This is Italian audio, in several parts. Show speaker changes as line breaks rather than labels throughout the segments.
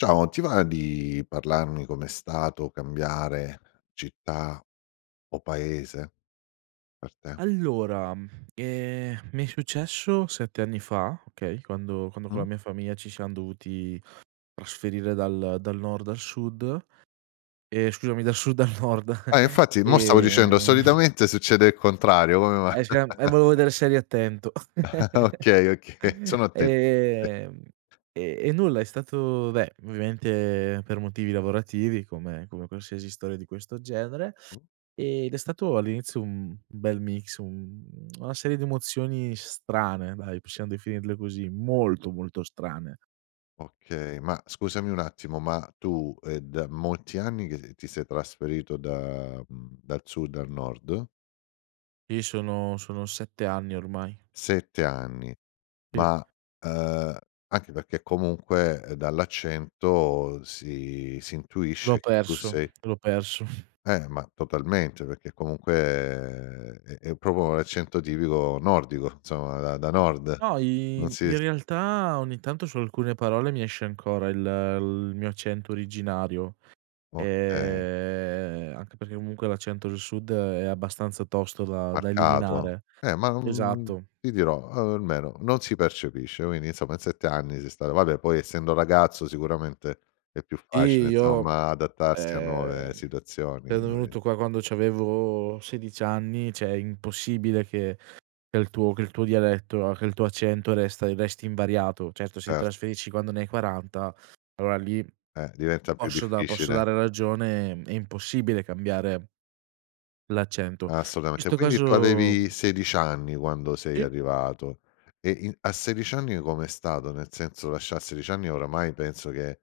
Ciao, ti va di parlarmi com'è stato cambiare città, o paese per te?
Allora, eh, mi è successo 7 anni fa, okay, quando quando con la
Mh.
mia famiglia ci siam dovuti trasferire dal dal Nord al Sud e scusami, dal Sud al Nord,
Eh, infatti 'mo stavo dicendo,
ehm
solitamente succede il contrario, come mai?
[unintelligible] eh volevo vedere se eri attento.
Okay, okay, sono atten sì.
Ehm, e e nulla, è stato beh ovviamente per motivi lavorativi, come come qualsiasi storia di questo genere,
Mh.
ed è stato all'inizio un un bel mix, un una serie di emozioni strane dai, possiamo definirle così, molto, molto strane.
Okay, ma scusami un attimo, ma tu, è da molti anni che ti sei trasferito da, mh, dal Sud al Nord?
Sì, sono sono 7 anni ormai.
7 anni,
Sì.
ma, uh, anche perché comunque, dall'accento, si si
L'ho
intuisce che tu
perso,
sei
l'ho perso.
Eh, ma totalmente, perché comunque è è proprio un accento tipico nordico insomma, da da nord.
No,
Non
i
si
in
s
realtà, ogni tanto su alcune parole mi esce ancora il il mio accento originario,
Okay.
eh anche perché comunque, l'accento del Sud è abbastanza tosto da da
Marcato,
eliminare.
eh, ma, mh,
Esatto.
ti dirò, almeno non si percepisce, quindi insomma in 7 anni sei stato vabbè poi essendo ragazzo, sicuramente è più
Sì,
facile,
io,
insomma, adattarsi a nuove
ehm,
situazioni
sono
[unintelligible]
venuto qua quando c'avevo 16 anni, cioè è impossibile che che il tuo che il tuo dialetto, che il tuo accento resta resti invariato. Certo, se
Cert
trasferisci quando ne hai 40, allora lì
Eh, diventa più
posso da posso
difficile.
dare ragione, è impossibile cambiare l'accento. In
Assolutamente,
questo
quindi tu
caso...
avevi 16 anni, quando sei
Sì.
arrivato, e in a 16 anni come è stato? Nel senso, lasciar a 16 anni oramai penso che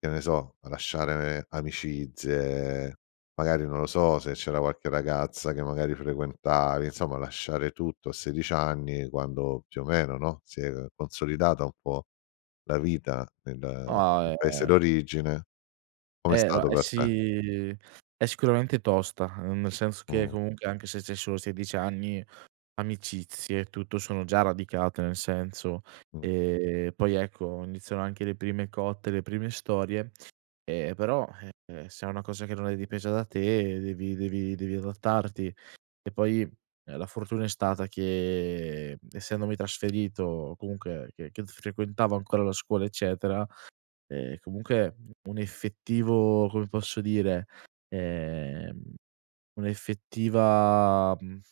che ne so, lasciare amicizie, magari non lo so, se c'era qualche ragazza che magari frequentavi, insomma lasciare tutto a 16 anni quando più o meno, no, si è consolidata un po' la vita nel nel
Ah,
paese
eh.
d'origine. Come è
Eh no
stato
è
per te?
si è sicuramente tosta, uhm, nel senso che
Mh.
comunque anche se c'hai solo 16 anni, amicizie e tutto, sono già radicate nel senso,
Mh.
e poi ecco, iniziano anche le prime cotte, le prime storie, e però, eh, se è una cosa che non è dipesa da te devi devi devi adattarti. E poi, la fortuna è stata che, essendomi trasferito, o comunque che che s frequentavo ancora la scuola eccetera, eh, comunque un effettivo, come posso dire, ehm, un'effettiva, uhm